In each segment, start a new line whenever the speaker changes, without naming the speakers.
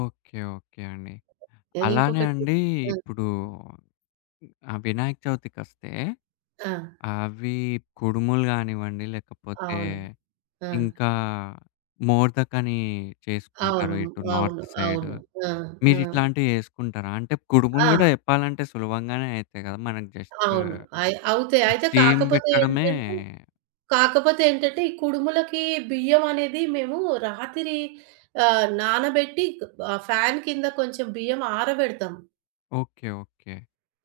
Okay. Okay అండి.
ఎ
అలానే
ఇంకొకటి
అండి
ఆ!
ఇప్పుడు ఆహ్, వినాయక చవితికస్తే
ఆ!
అవి కుడుములు గానివ్వండి, లేకపోతే
అవును. ఆ!
ఇంకా మోర్దక్ అని చేసుకుంటారు
అవును.
ఇటు
అవును.
North side.
అవును. ఆ!
మీరు
ఆ!
ఇట్లాంటివి చేసుకుంటారా? అంటే కుడుములు
ఆ!
గూడా చెప్పాలంటే సులభంగానే అయితాయి గదా! మనకి జస్ట్
అవును. అయి అవుతే అయితే
స్టీమ్
కాకపోతే
బెట్టడమే
ఏంటంటే కాకపోతే ఏంటంటే, ఈ కుడుములకి బియ్యం అనేది మేము రాతిరి ఆహ్, నానబెట్టి ఆహ్, ఫాన్ కింద కొంచెం బియ్యం ఆరబెడతాం.
ఓకే. ఓకే.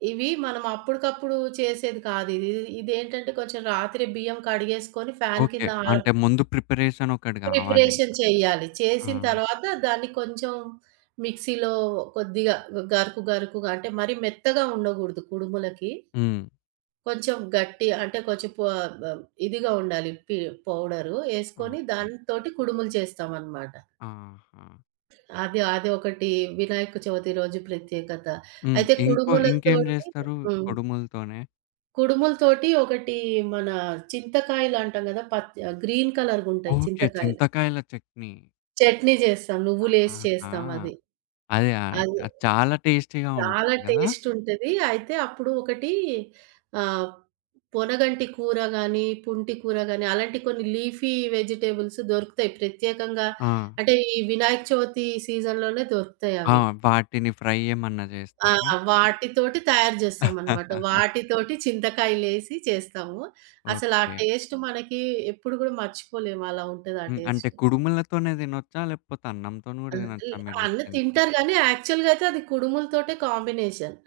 ఇవి మనం అప్పుడుకప్పుడు చేసేది కాదు. ఇది ఇదేంటంటే కొంచెం రాత్రి బియ్యం కడిగేసుకొని ఫ్యాన్
ఓకే.
కింద ఆ
అంటే ముందు ప్రిపరేషన్ ఒకటి గావాలింక.
ప్రిపరేషన్ చెయ్యాలి.
ఆ!
చేసిన తర్వాత దాన్ని కొంచెం మిక్సీలో కొద్దిగా గరుకు, గరుకుగా అంటే మరీ మెత్తగా ఉండగూడదు కుడుములకి.
హ్మ్.
కొంచెం గట్టిగా అంటే కొంచెం పొ ఆహ్, ఇదిగా ఉండాలి పి పౌడరు. ఏసుకొని
ఓకే.
దాంతోటి కుడుములు చేస్తామనమాట.
ఆహా!
అది అదొకటి. వినాయక చవితి రోజు ప్రత్యేకత.
హ్మ్.
అయితే
ఇంకో ఇంకేం
కుడుములతోటి
జేస్తారు
హ్మ్.
కొడుములతోనే?
కుడుముల తోటి ఒకటి మన చింతకాయలంటాం గదా! పచ్చ ఆహ్, గ్రీన్ కలర్‌గుంటాయి
ఓకే.
చింతకాయలు.
చింతకాయల చట్నీ.
చట్నీ జేస్తాం. నువ్వులేసి
ఆహాహా!
చేస్తాం అది.
అదే. ఆహ్,
అది
చాలా టేస్టీగా
చాలా
ఉంటది గదా!
టేస్ట్ ఉంటది. అయితే అప్పుడు ఒకటి ఆహ్, పొనగంటి కూర గానీ, పుంటి కూర గానీ అలాంటి కొన్ని లీఫీ వెజిటబుల్స్ దొరుకుతాయి. ప్రత్యేకంగా
ఆ!
అంటే ఈ వినాయక చవితి సీజన్‌లోనే దొరుకుతయి
ఆ!
అవి.
వాటిని ఫ్రై ఏమన్నా
ఆ!
జేస్తేరా?
వాటితోటి తయారు జేస్తామన్నమాట. వాటితోటి చింతకాయలేసి చేస్తాము. అసల ఆ
ఓకే.
టేస్ట్ మనకి ఎప్పుడు గూడా మర్చిపోలేము. అలా ఉంటది ఆ
హ్మ్. అంటే
టేస్ట్.
కుడుములతోనే దినొచ్చా? లేకపోతే అన్నంతోని
ఆ!
గూడా
అల్
దినొచ్చా మీరు
అన్ని
జెప్పింది?
తింటారు గానీ యాక్చువల్‌గా అయితే అది కుడుములతోటే కాంబినేషన్.